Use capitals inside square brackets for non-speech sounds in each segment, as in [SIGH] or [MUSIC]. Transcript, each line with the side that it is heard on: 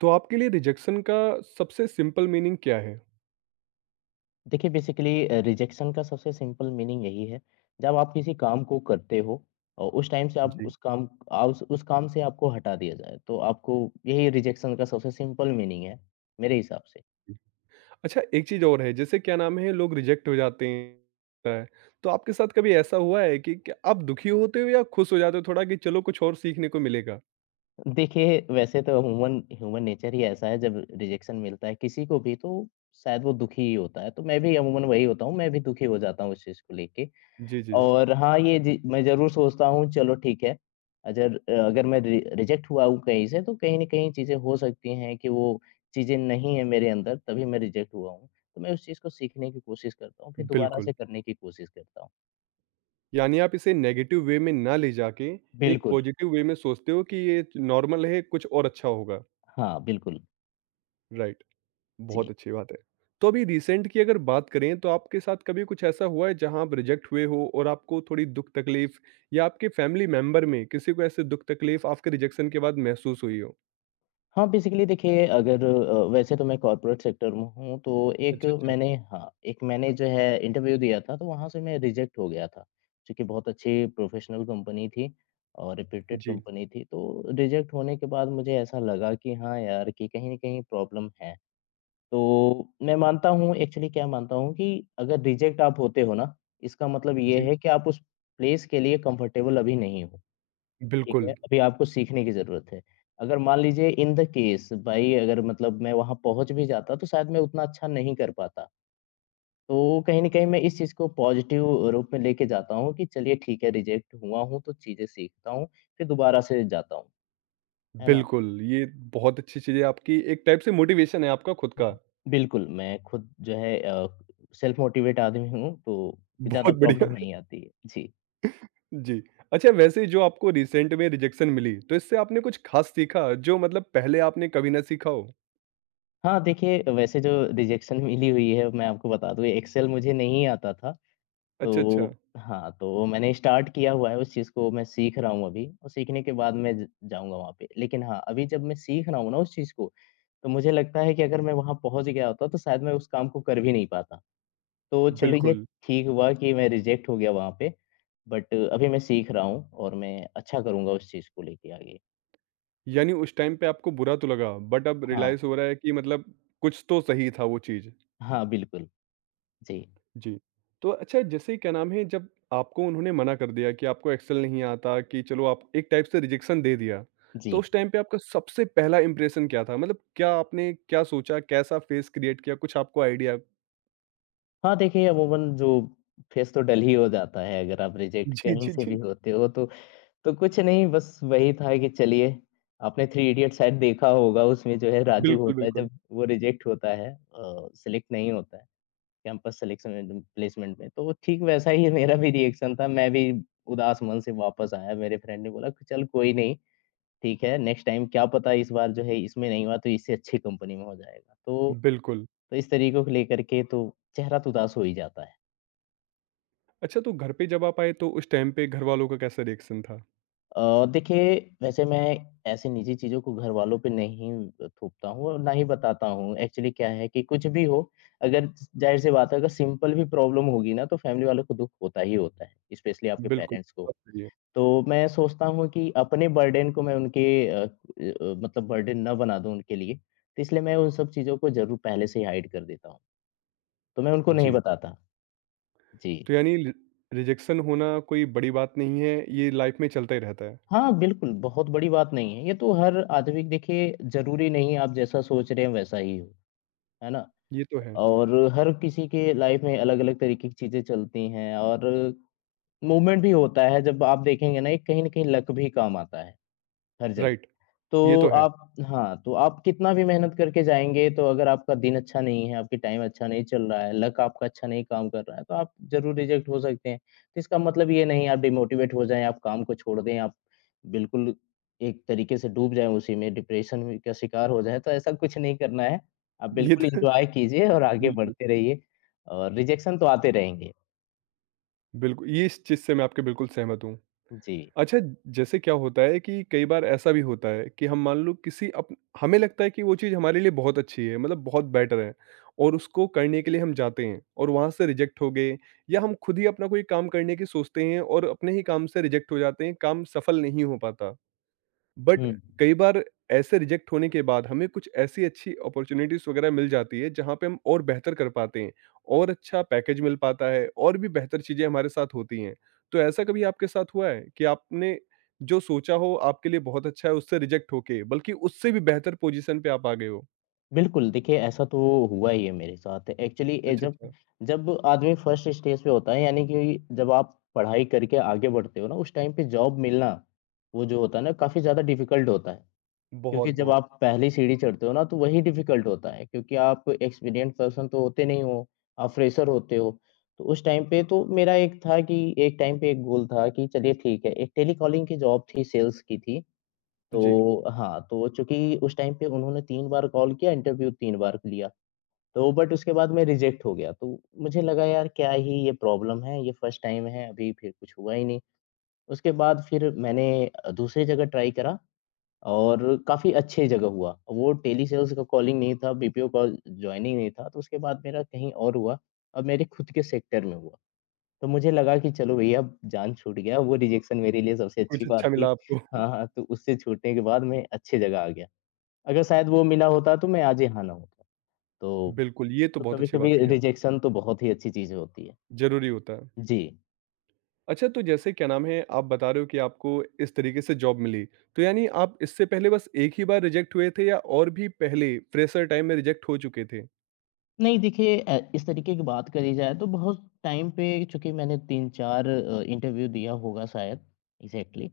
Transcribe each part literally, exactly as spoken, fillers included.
right: तो आपके लिए रिजेक्शन का सबसे सिंपल मीनिंग क्या है?
left: देखिए बेसिकली रिजेक्शन का सबसे सिंपल मीनिंग यही है। जब आप किसी काम को करते हो और उस टाइम से आप
right: जी,
left: उस काम आप उस, उस काम से आपको हटा दिया जाए तो आपको, यही रिजेक्शन का सबसे सिंपल मीनिंग है मेरे हिसाब से।
right: जी। अच्छा, एक चीज़ और है जैसे क्या नाम है लोग रिजेक्ट हो जाते हैं, तो आपके साथ कभी ऐसा हुआ है कि क्या आप दुखी होते हो या खुश हो जाते हो थोड़ा कि चलो कुछ और सीखने को मिलेगा?
left: देखिए वैसे तो ह्यूमन ह्यूमन नेचर ही ऐसा है, जब रिजेक्शन मिलता है किसी को भी तो शायद वो दुखी ही होता है, तो मैं भी अमूमन वही होता हूँ, मैं भी दुखी हो जाता हूँ इस चीज़ को लेके।
right: जी, जी, जी।
left: और हाँ, ये जी मैं ज़रूर सोचता हूँ, चलो ठीक है, अगर अगर मैं रि रिजेक्ट हुआ हूँ कहीं से तो कहीं न कहीं चीज़ें हो सकती हैं कि वो चीज़ें नहीं है मेरे अंदर, तभी मैं रिजेक्ट हुआ हूँ। तो मैं उस चीज़ को सीखने की कोशिश करता हूँ, फिर दोबारा से
right: बिल्कुल,
left: करने की कोशिश करता हूँ।
right: यानी आप इसे नेगेटिव वे में ना ले जाके एक
left: बिल्कुल।
right: पॉजिटिव वे में सोचते हो कि ये नॉर्मल है, कुछ और अच्छा होगा।
left: हाँ, बिल्कुल।
right: राइट।
left: जी।
right: बहुत अच्छी बात है। तो अभी रिसेंट की अगर बात करें तो आपके साथ कभी कुछ ऐसा हुआ है जहाँ आप रिजेक्ट हुए हो और आपको थोड़ी दुःख-तकलीफ़ या आपके फैमिली मेंबर में किसी को ऐसे दुःख-तकलीफ़ आपके रिजेक्शन के बाद महसूस हुई हो?
left: हाँ, बेसिकली देखिए अगर अ, वैसे तो मैं कॉर्पोरेट सेक्टर में हूँ, तो एक
right: अच्छा, अच्छा।
left: मैंने हाँ, एक मैंने जो है इंटरव्यू दिया था, तो वहाँ से मैं रिजेक्ट हो गया था। क्योंकि बहुत अच्छी प्रोफ़ेशनल कंपनी थी और रेप्यूटेड
right: जी,
left: कंपनी थी, तो रिजेक्ट होने के बाद मुझे ऐसा लगा कि हाँ यार, कि कहीं न कहीं प्रॉब्लम है। तो मैं मानता हूँ, एक्चुअली क्या मानता हूँ कि अगर रिजेक्ट आप होते हो ना, इसका मतलब ये
right: जी।
left: है कि आप उस प्लेस के लिए कंफर्टेबल अभी नहीं हो। ठीक है,
right: बिल्कुल,
left: अभी आपको सीखने की ज़रूरत है। अगर मान लीजिए इन द केस, भाई अगर मतलब मैं वहाँ पहुँच भी जाता तो शायद मैं उतना अच्छा नहीं कर पाता। तो कहीं न कहीं मैं इस चीज़ को पॉज़िटिव रूप में लेके जाता हूँ कि चलिए ठीक है, रिजेक्ट हुआ हूँ तो चीज़ें सीखता हूँ, फिर दोबारा से जाता हूँ। है ना?
right: बिल्कुल। ये बहुत अच्छी चीज़ है आपकी एक टाइप से मोटिवेशन है आपका खुद का।
left: बिल्कुल, मैं खुद जो है अ, सेल्फ मोटिवेट आदमी हूँ, तो ज़्यादा
right: बहुत
left: प्रॉब्लम
right: बढ़िया।
left: नहीं
right: [LAUGHS]
left: आती है। जी।
right: जी। अच्छा वैसे जो आपको रिसेंट में रिजेक्शन मिली तो इससे आपने कुछ ख़ास सीखा जो मतलब पहले आपने कभी ना सीखा हो?
left: हाँ, देखिए वैसे जो रिजेक्शन [LAUGHS] मिली हुई है, मैं आपको बता दूँ एक्सेल मुझे नहीं आता था।
right: अच्छा, अच्छा।
left: तो हाँ, तो मैंने स्टार्ट किया हुआ है, उस चीज़ को मैं सीख रहा हूँ अभी, और सीखने के बाद मैं ज जाऊँगा वहाँ पे। लेकिन हाँ, अभी जब मैं सीख रहा हूँ ना उस चीज़ को, तो मुझे लगता है कि अगर मैं वहाँ पहुँच गया होता तो शायद मैं उस काम को कर भी नहीं पाता। तो चलो ये
right: बिल्कुल।
left: ठीक हुआ कि मैं रिजेक्ट हो गया वहाँ पे, बट अभी मैं सीख रहा हूँ और मैं अच्छा करूँगा उस चीज़ को लेके आगे।
right: यानी उस टाइम पे आपको बुरा तो लगा, बट अब
left: हाँ,
right: रियलाइज़ हो रहा है कि मतलब कुछ तो सही था वो चीज़।
left: हाँ, बिल्कुल। जी,
right: जी। तो अच्छा जैसे क्या नाम है जब आपको उन्होंने मना कर दिया कि आपको एक्सेल नहीं आता कि चलो आप एक टाइप से रिजेक्शन दे दिया,
left: जी।
right: तो उस टाइम पे आपका सबसे पहला इंप्रेशन क्या था? मतलब क्या आपने क्या सोचा? कैसा फेस क्रिएट किया? कुछ आपको आइडिया
left: हाँ, देखिए अमूमन जो फेस तो डल ही हो जाता है अगर आप रिजेक्ट
right: जी,
left: कहीं
right: जी,
left: से
right: जी।
left: भी होते हो तो तो कुछ नहीं, बस वही था कि चलिए, आपने थ्री इडियट शायद देखा होगा, उसमें जो है राजू
right: बिल्कुल,
left: होता है,
right: बिल्कुल।
left: जब वो रिजेक्ट होता है, अ, सेलेक्ट नहीं होता है कैंपस सिलेक्शन में, प्लेसमेंट में, तो वो ठीक वैसा ही मेरा भी रिएक्शन था। मैं भी उदास मन से वापस आया, मेरे फ्रेंड ने बोला कि, "चल कोई नहीं, ठीक है, नेक्स्ट टाइम क्या पता, इस बार जो है इसमें नहीं हुआ, तो इससे अच्छी कंपनी में हो जाएगा।" तो
right: बिल्कुल।
left: तो इस तरीकों को लेकर के तो चेहरा तो उदास हो ही जाता है।
right: अच्छा तो घर पे जब आप आए तो उस टाइम पे घरवालों का कैसा रिएक्शन था?
left: अ, देखिए वैसे मैं ऐसी निजी चीज़ों को घरवालों पे नहीं थोपता हूँ और ना ही बताता हूँ। एक्चुअली क्या है कि कुछ भी हो, अगर ज़ाहिर-सी बात है, अगर सिंपल भी प्रॉब्लम होगी ना तो फैमिली वालों को दुःख होता ही होता है, स्पेशली आपके
right: बिल्कुल,
left: पेरेंट्स को।
right: बात सही है।
left: तो मैं सोचता हूँ कि अपने बर्डन को मैं उनके, अ अ, मतलब बर्डन ना बना दूँ उनके लिए, तो इसलिए मैं उन सब चीज़ों को ज़रूर पहले से ही हाइड कर देता हूँ। तो मैं उनको नहीं
right: जी।
left: बताता। जी।
right: तो यानी रि रिजेक्शन होना कोई बड़ी बात नहीं है, ये लाइफ में चलता ही रहता है।
left: हाँ, बिल्कुल बहुत बड़ी बात नहीं है। ये तो हर आदमी, देखिए ज़रूरी नहीं आप जैसा सोच रहे हैं वैसा ही हो। है ना?
right: ये तो है,
left: और हर किसी के लाइफ में अलग-अलग तरीके की चीज़ें चलती हैं, और मूवमेंट भी होता है, जब आप देखेंगे ना एक कहीं न कहीं लक भी काम आता है, हर जगह।
right: राइट। ये
left: तो
right: तो है।
left: आप, हाँ, तो आप कितना भी मेहनत करके जाएँगे, तो अगर आपका दिन अच्छा नहीं है, आपकी टाइम अच्छा नहीं चल रहा है, लक आपका अच्छा नहीं काम कर रहा है, तो आप ज़रूर रिजेक्ट हो सकते हैं। तो इसका मतलब ये नहीं आप डिमोटिवेट हो जाएँ, आप काम को छोड़ दें, आप बिल्कुल एक तरीके से डूब जाएँ उसी में, डिप्रेशन में का शिकार हो जाएँ, तो ऐसा कुछ नहीं करना है। आप
right: ये
left: बिल्कुल
right: तो
left: एन्जॉय कीजिए और
right: [LAUGHS]
left: आगे
right: बिल्कुल,
left: बढ़ते रहिए, और रिजेक्शन तो आते रहेंगे।
right: बिल्कुल, ये इस चीज़ से मैं आपके बिल्कुल सहमत हूँ।
left: जी।
right: अच्छा जैसे क्या होता है कि कई बार ऐसा भी होता है कि हम मान लो किसी अप हमें लगता है कि वो चीज़ हमारे लिए बहुत अच्छी है, मतलब बहुत बेटर है और उसको करने के लिए हम जाते हैं और वहाँ से रिजेक्ट हो गए या हम खुद ही अपना कोई काम करने की सोचते हैं और अपने ही काम से रिजेक्ट हो जाते हैं, काम सफल नहीं हो पाता। बट
left: हुँ।
right: कई बार ऐसे रिजेक्ट होने के बाद हमें कुछ ऐसी अच्छी अपॉर्चुनिटीज वगैरह मिल जाती है जहाँ पे हम और बेहतर कर पाते हैं और अच्छा पैकेज मिल पाता है और भी बेहतर चीजें हमारे साथ होती हैं तो ऐसा कभी आपके साथ हुआ है कि आपने जो सोचा हो आपके लिए बहुत अच्छा है उससे रिजेक्ट होके बल्कि उससे भी बेहतर पोजीशन पे आप आ गए हो?
left: बिल्कुल, देखिए ऐसा तो हुआ ही है मेरे साथ। एक्चुअली ए
right: अच्छा,
left: जब
right: अच्छा।
left: जब आदमी फर्स्ट स्टेज पे होता है, यानी कि जब आप पढ़ाई करके आगे बढ़ते हो ना उस टाइम पे जॉब मिलना, वो जो होता है ना काफ़ी ज़्यादा डिफ़िकल्ट होता है। क्योंकि
right: बहुत
left: जब
right: बहुत।
left: आप पहली सीढ़ी चढ़ते हो ना तो वही डिफ़िकल्ट होता है, क्योंकि आप एक्सपीरियंस पर्सन तो होते नहीं हो, आप फ्रेशर होते हो। तो उस टाइम पे तो मेरा एक था कि, एक टाइम पे एक गोल था कि चलिए ठीक है, एक टेलीकॉलिंग की जॉब थी, सेल्स की थी।
right: जी।
left: तो हाँ, तो चूँकि उस टाइम पे उन्होंने तीन बार कॉल किया, इंटरव्यू तीन बार लिया। तो बट उसके बाद मैं रिजेक्ट हो गया, तो मुझे लगा यार क्या ही ये प्रॉब्लम है, ये फर्स्ट टाइम है, अभी फिर कुछ हुआ ही नहीं। उसके बाद फिर मैंने अ, दूसरी जगह ट्राई करा और काफ़ी अच्छी जगह हुआ। वो टेलीसेल्स का कॉलिंग नहीं था, बीपीओ कॉल जॉइनिंग नहीं था, तो उसके बाद मेरा कहीं और हुआ और मेरे खुद के सेक्टर में हुआ। तो मुझे लगा कि चलो भैया अब जान छूट गया, वो रिजेक्शन मेरे लिए सबसे अच्छी
right: कुछ
left: बात
right: अच्छा
left: थी।
right: मिला आपको। [LAUGHS]
left: हाँ, हाँ, तो उससे छूटने के बाद मैं अच्छी जगह आ गया। अगर शायद वो मिला होता तो मैं आज यहाँ ना होता। तो
right: बिल्कुल, ये तो
left: तो
right: बहुत अच्छी बात
left: कभी-कभी
right: कही आप।
left: रिजेक्शन तो बहुत ही अच्छी चीज़ होती है।
right: जरूरी होता है।
left: जी।
right: अच्छा, तो जैसे क्या नाम है, आप बता रहे हो कि आपको इस तरीके से जॉब मिली, तो यानी आप इससे पहले बस एक ही बार रिजेक्ट हुए थे या और भी पहले फ्रेशर टाइम में रिजेक्ट हो चुके थे?
left: नहीं देखिए, अ, इस तरीके की बात करी जाए तो बहुत टाइम पे चूँकि मैंने तीन चार अ, इंटरव्यू दिया होगा शायद, एग्ज़ैक्टली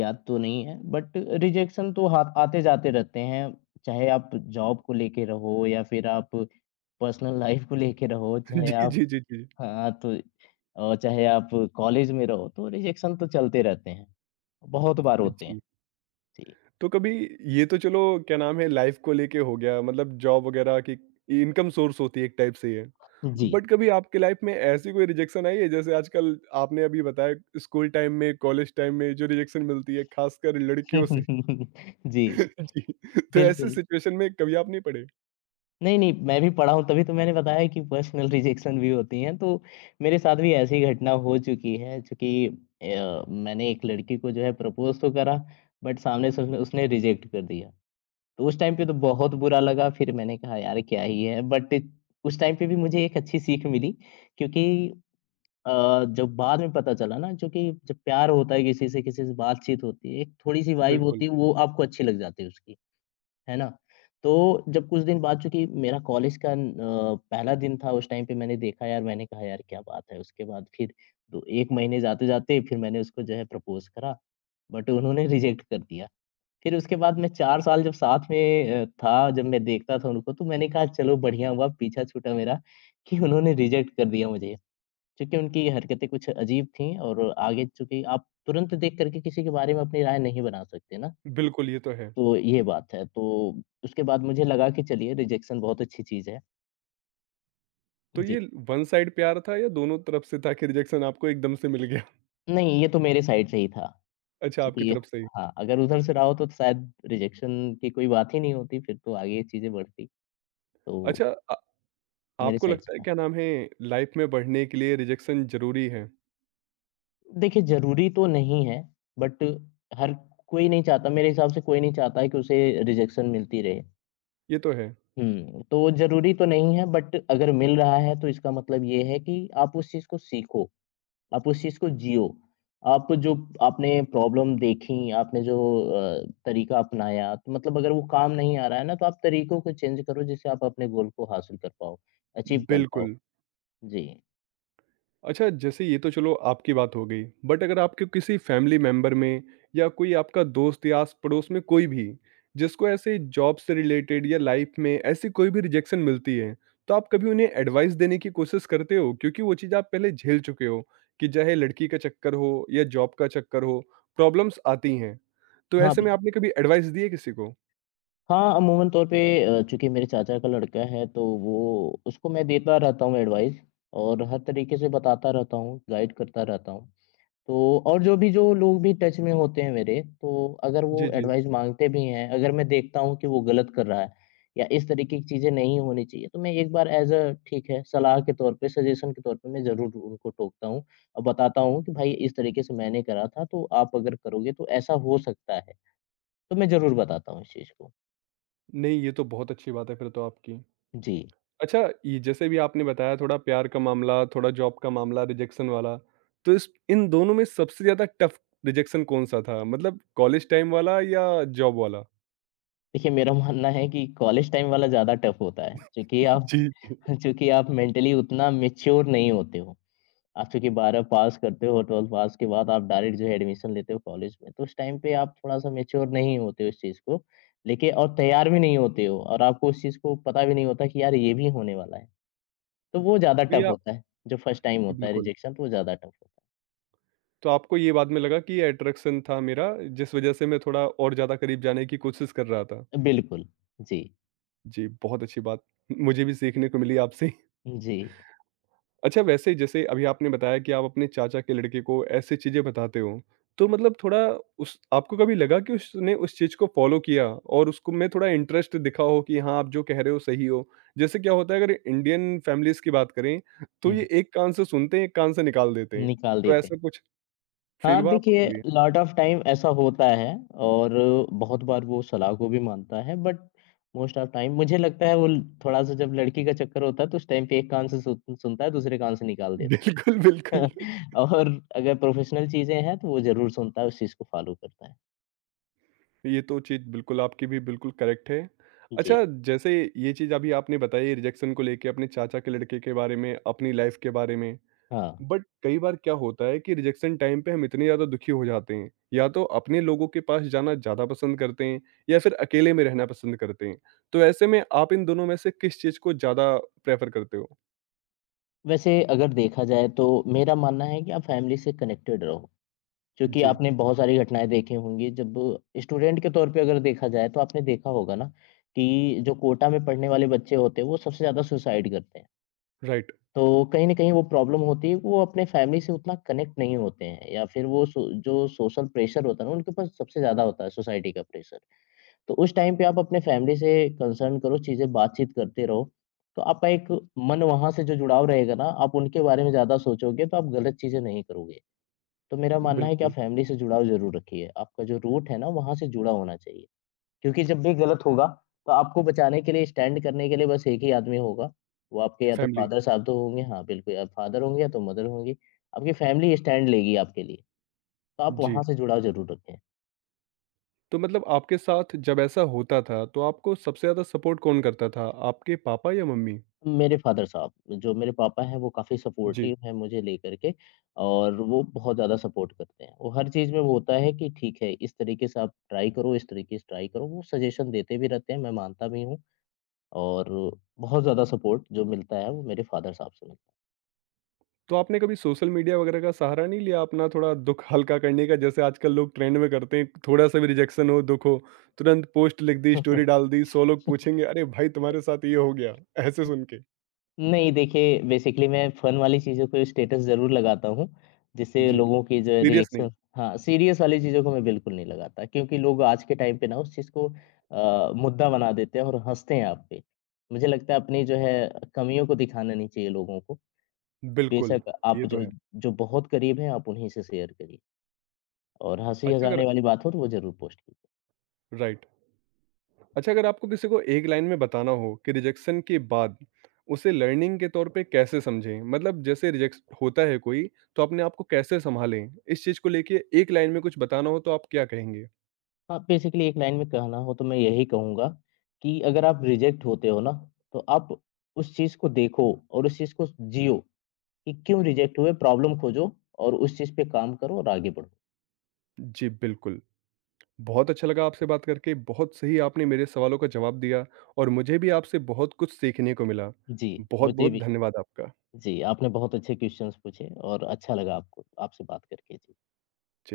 left: याद तो नहीं है बट रिजेक्शन तो हा आते-जाते रहते हैं। चाहे आप जॉब को लेके रहो या फिर आप पर्सनल लाइफ़ को लेके रहो,
right: [LAUGHS]
left: चाहे
right: जी,
left: आप
right: जी, जी, जी।
left: हाँ, तो अ, चाहे आप कॉलेज में रहो तो रिजेक्शन तो चलते रहते हैं। बहुत बार होते हैं।
right: जी,
left: जी।
right: तो कभी ये तो चलो क्या नाम है लाइफ़ को लेके हो गया मतलब जॉब वगैरह की इनकम सोर्स होती है एक टाइप से ये।
left: जी।
right: बट कभी आपकी लाइफ़ में ऐसी कोई रिजेक्शन आई है जैसे आजकल आपने अभी बताया स्कूल टाइम में, कॉलेज टाइम में जो रिजेक्शन मिलती है खासकर लड़कियों से?
left: [LAUGHS] जी,
right: [LAUGHS] जी, तो ऐसे
left: बिल्कुल।
right: सिचुएशन में कभी आप नहीं पड़े?
left: नहीं, नहीं, मैं भी पढ़ा हूँ तभी तो मैंने बताया कि पर्सनल रिजेक्शन भी होती हैं, तो मेरे साथ भी ऐसी ही घटना हो चुकी है, चूँकि अ, मैंने एक लड़की को जो है प्रपोज़ तो करा, बट सामने से उसने उसने रिजेक्ट कर दिया। तो उस टाइम पे तो बहुत बुरा लगा, फिर मैंने कहा यार क्या ही है, बट उस टाइम पे भी मुझे एक अच्छी सीख मिली, क्योंकि अ, जब बाद में पता चला ना, क्योंकि जब प्यार होता है किसी से, किसी से बातचीत होती है, एक थोड़ी-सी वाइब होती
right: बिल्कुल।
left: है, वो आपको अच्छी लग जाती है उसकी। है ना? तो जब कुछ दिन बाद, चूँकि मेरा कॉलेज का न अ, पहला दिन था, उस टाइम पे मैंने देखा, यार मैंने कहा यार क्या बात है? उसके बाद फिर दो एक महीने जाते-जाते फिर मैंने उसको जो है प्रपोज़ करा, बट उन्होंने [LAUGHS] रिजेक्ट कर दिया। फिर उसके बाद मैं चार साल जब साथ में अ, था, जब मैं देखता था उनको तो मैंने कहा चलो बढ़िया हुआ पीछा छूटा मेरा [LAUGHS] कि उन्होंने रिजेक्ट कर दिया मुझे। क्योंकि उनकी हरकतें कुछ अजीब थीं, और आगे चूँकि आप तुरंत देख कर के किसी के बारे में अपनी राय नहीं बना सकते ना।
right: बिल्कुल, ये तो है।
left: तो ये बात है, तो उसके बाद मुझे लगा कि चलिए रिजेक्शन बहुत अच्छी चीज़ है।
right: तो
left: जी।
right: ये वन साइड प्यार था या दोनों तरफ से था कि रिजेक्शन आपको एकदम से मिल गया? [LAUGHS]
left: नहीं, ये तो मेरे साइड से ही था।
right: अच्छा, आपकी
left: क्योंकि
right: तरफ से ही।
left: हाँ, अगर उधर से रहा हो तो शायद रिजेक्शन की कोई बात ही नहीं होती, फिर तो आगे ये चीज़ें बढ़ती। तो
right: अच्छा अ,
left: मेरे
right: आपको
left: साइड से
right: लगता है
left: था।
right: क्या नाम है लाइफ़ में बढ़ने के लिए रिजेक्शन ज़रूरी है?
left: देखिए, ज़रूरी तो नहीं है, बट हर, कोई नहीं चाहता मेरे हिसाब से, कोई नहीं चाहता है कि उसे रिजेक्शन मिलती रहे।
right: ये तो है।
left: हुँ, तो ज़रूरी तो नहीं है, बट अगर मिल रहा है तो इसका मतलब ये है कि आप उस चीज़ को सीखो। आप उस चीज़ को जियो। आप जो, आपने प्रॉब्लम देखी, आपने जो अ, तरीका अपनाया, तो मतलब अगर वो काम नहीं आ रहा है ना, तो आप तरीकों को चेंज करो जिससे आप अपने गोल को हासिल कर पाओ, अचीव कर पाओ।
right: बिल्कुल।
left: जी।
right: अच्छा, जैसे ये तो चलो आपकी बात हो गई, बट अगर आपके किसी फैमिली मेंबर में या कोई आपका दोस्त या आस-पड़ोस में कोई भी, जिसको ऐसे जॉब से रिलेटेड या लाइफ में ऐसी कोई भी रिजेक्शन मिलती है, तो आप कभी उन्हें एडवाइस देने की कोशिश करते हो? क्योंकि वो चीज़ आप पहले झेल चुके हो, कि चाहे लड़की का चक्कर हो या जॉब का चक्कर हो, प्रॉब्लम्स आती हैं। तो
left: हाँ,
right: ऐसे
left: बिल
right: में आपने कभी एडवाइस दी है किसी को?
left: हाँ, अमूमन तौर पे अ, चूँकि मेरे चाचा का लड़का है तो वो उसको मैं देता रहता हूँ एडवाइस और हर तरीके से बताता रहता हूँ, गाइड करता रहता हूँ। तो और जो भी, जो लोग भी टच में होते हैं मेरे, तो अगर
right: जी,
left: वो
right: जी।
left: एडवाइस माँगते भी हैं, अगर मैं देखता हूँ कि वो गलत कर रहा है या इस तरीके की चीज़ें नहीं होनी चाहिए, तो मैं एक बार एज़ अ, ठीक है, सलाह के तौर पे, सजेशन के तौर पे मैं ज़रूर उनको टोकता हूँ और बताता हूँ कि भाई इस तरीके से मैंने करा था, तो आप अगर करोगे तो ऐसा हो सकता है। तो मैं ज़रूर बताता हूँ इस चीज़ को।
right: नहीं, ये तो बहुत अच्छी बात है फिर तो आपकी।
left: जी।
right: अच्छा, ये जैसे भी आपने बताया थोड़ा प्यार का मामला, थोड़ा जॉब का मामला, रिजेक्शन वाला, तो इस इन दोनों में सबसे ज़्यादा टफ रिजेक्शन कौन-सा था? मतलब कॉलेज टाइम वाला या जॉब वाला?
left: देखिए, मेरा मानना है कि कॉलेज टाइम वाला ज़्यादा टफ होता है, क्योंकि आप
right: जी, जी।
left: [LAUGHS] क्योंकि आप मेंटली उतना मैच्योर नहीं होते हो। आप चूँकि ट्वेल्थ पास करते हो, ट्वेल्थ पास के बाद आप डायरेक्ट जो है एडमिशन लेते हो कॉलेज में, तो उस टाइम पे आप थोड़ा-सा मैच्योर नहीं होते हो इस चीज़ को लेके और तैयार भी नहीं होते हो और आपको उस चीज़ को पता भी नहीं होता कि यार ये भी होने वाला है, तो वो ज़्यादा
right: तो ये
left: टफ
right: आप
left: होता है। जो फर्स्ट टाइम होता है
right: बिल्कुल,
left: रिजेक्शन तो वो ज़्यादा टफ होता
right: तो आपको ये बाद में लगा कि ये अट्रैक्शन था मेरा जिस वजह से मैं थोड़ा और ज़्यादा करीब जाने की कोशिश कर रहा था।
left: है। बिल्कुल। जी।
right: जी, बहुत अच्छी बात। [LAUGHS] मुझे भी सीखने को मिली आपसे।
left: जी।
right: अच्छा वैसे जैसे अभी आपने बताया कि आप अपने चाचा के लड़के को ऐसी चीज़ें बताते हो, तो मतलब थोड़ा उस आपको कभी लगा कि उसने उस चीज़ को फ़ॉलो किया और उसको में थोड़ा इंटरेस्ट दिखा हो कि हाँ, आप जो कह रहे हो सही हो? जैसे क्या होता है अगर इंडियन फैमिलीज़ की बात करें, तो
left: हुँ, हुँ।
right: ये एक कान से सुनते हैं, एक कान से निकाल देते हैं।
left: निकाल
right: तो
left: देते
right: ऐसा
left: हैं।
right: कुछ फ़ील
left: हाँ,
right: हुआ आपको
left: देखिए,
right: कभी?
left: लॉट ऑफ टाइम ऐसा होता है और बहुत बार वो सलाह को भी मानता है बट मोस्ट ऑफ टाइम मुझे लगता है वो ल थोड़ा-सा जब लड़की का चक्कर होता है तो उस टाइम पे एक कान से सुन सुनता है दूसरे कान से निकाल
right: [LAUGHS]
left: देता
right: बिल्कुल, बिल्कुल।
left: है। [LAUGHS] और अगर प्रोफ़ेशनल चीज़ें हैं तो वो ज़रूर सुनता है, उस चीज़ को फ़ॉलो करता है।
right: ये तो चीज़ बिल्कुल आपकी भी बिल्कुल करेक्ट है।
left: जी।
right: अच्छा जैसे ये चीज़ अभी आपने बताई रिजेक्शन को लेके अपने चाचा के लड़के के बारे में, अपनी लाइफ़ के बारे में।
left: हाँ,
right: बट कई बार क्या होता है कि रिजेक्शन टाइम पे हम इतने ज़्यादा दुखी हो जाते हैं या तो अपने लोगों के पास जाना ज़्यादा पसंद करते हैं या फिर अकेले में रहना पसंद करते हैं तो ऐसे में आप इन दोनों में से किस चीज़ को ज़्यादा प्रेफर करते हो?
left: वैसे अगर देखा जाए तो मेरा मानना है कि आप फैमिली से कनेक्टेड रहो। क्योंकि
right: जी,
left: आपने बहुत सारी घटनाएँ देखी होंगी, जब स्टूडेंट के तौर पे अगर देखा जाए तो आपने देखा होगा ना कि जो कोटा में पढ़ने वाले बच्चे होते हैं, वो सबसे ज़्यादा सुसाइड करते हैं।
right: राइट,
left: तो कहीं न कहीं वो प्रॉब्लम होती है कि वो अपने फैमिली से उतना कनेक्ट नहीं होते हैं या फिर वो सो जो सोशल प्रेशर होता है ना, उनके ऊपर सबसे ज़्यादा होता है सोसाइटी का प्रेशर। तो उस टाइम पे आप अपने फैमिली से कंसर्न करो, चीज़ें बातचीत करते रहो, तो आपका एक मन वहाँ से जो जुड़ाव रहेगा ना, आप उनके बारे में ज़्यादा सोचोगे तो आप गलत चीज़ें नहीं करोगे। तो मेरा मानना है कि आप
right: बिल्कुल,
left: फैमिली से जुड़ाव ज़रूर रखिए। आपका जो रूट है ना, वहाँ से जुड़ा होना चाहिए। क्योंकि जब भी गलत होगा, तो आपको बचाने के लिए, स्टैंड करने के लिए बस एक ही आदमी होगा। वो आपके या तो
right: फैमिली,
left: फ़ादर साहब तो होंगे, हाँ बिल्कुल, या फ़ादर होंगे या तो मदर होंगी। आपकी फैमिली स्टैंड लेगी आपके लिए, तो आप
right: जी।
left: वहाँ से जुड़ाव ज़रूर रखें।
right: तो मतलब आपके साथ जब ऐसा होता था तो आपको सबसे ज़्यादा सपोर्ट कौन करता था, आपके पापा या मम्मी?
left: मेरे फ़ादर साहब, जो मेरे पापा हैं, वो काफ़ी
right: जी।
left: सपोर्टिव हैं मुझे लेकर के और वो बहुत ज़्यादा सपोर्ट करते हैं। वो हर चीज़ में वो होता है कि ठीक है, इस तरीके से आप ट्राई करो, इस तरीके से ट्राई करो। वो सजेशन देते भी रहते हैं, मैं मानता भी हूँ। और बहुत ज़्यादा सपोर्ट जो मिलता है वो मेरे फ़ादर साहब से मिलता
right: तो आपने कभी सोशल मीडिया वगैरह का सहारा नहीं लिया अपना थोड़ा दुख हल्का करने का जैसे आजकल लोग ट्रेंड में करते हैं थोड़ा सा भी रिजेक्शन हो दुख हो तुरंत पोस्ट लिख दी
left: है।
right: स्टोरी डाल दी सौ लोग पूछेंगे अरे भाई तुम्हारे साथ ये हो गया ऐसे सुन के?
left: [LAUGHS] नहीं, देखिए बेसिकली मैं फ़न वाली चीज़ों पे स्टेटस ज़रूर लगाता हूँ, जिससे
right: जी।
left: लोगों की जो है
right: सीरियस नहीं।
left: रिएक्शन [LAUGHS] हाँ, सीरियस वाली चीज़ों को मैं बिल्कुल नहीं लगाता क्योंकि लोग आज के टाइम पे ना उस चीज़ को अ, मुद्दा बना देते हैं और हँसते हैं आप पे। मुझे लगता है अपनी जो है कमियों को दिखाना नहीं चाहिए लोगों को।
right: बिल्कुल,
left: बेशक आप
right: ये तो
left: जो
right: है।
left: जो बहुत करीब हैं आप उन्हीं से शेयर करिए और हँसी
right: अच्छा अगर,
left: हँसाने वाली बात हो तो वो ज़रूर पोस्ट कीजिए।
right: राइट, अच्छा अगर आपको किसी को एक लाइन में बताना हो कि रिजेक्शन के बाद उसे लर्निंग के तौर पे कैसे समझें मतलब जैसे रिजेक्ट होता है कोई तो अपने आप को कैसे संभालें इस चीज को लेके एक लाइन में कुछ बताना हो तो आप क्या कहेंगे?
left: हाँ, बेसिकली एक लाइन में कहना हो तो मैं यही कहूँगा कि अगर आप रिजेक्ट होते हो ना, तो आप उस चीज़ को देखो और उस चीज़ को जियो कि क्यों रिजेक्ट हुए, प्रॉब्लम खोजो और उस चीज़ पे काम करो और आगे बढ़ो।
right: जी, बिल्कुल। बहुत अच्छा लगा आपसे बात करके, बहुत सही आपने मेरे सवालों का जवाब दिया और मुझे भी आपसे बहुत कुछ सीखने को मिला।
left: जी, मुझे
right: बहुत-बहुत
left: भी।
right: धन्यवाद आपका।
left: जी, आपने बहुत अच्छे क्वेश्चन्स पूछे और अच्छा लगा आपको आपसे बात करके। जी।
right: जी।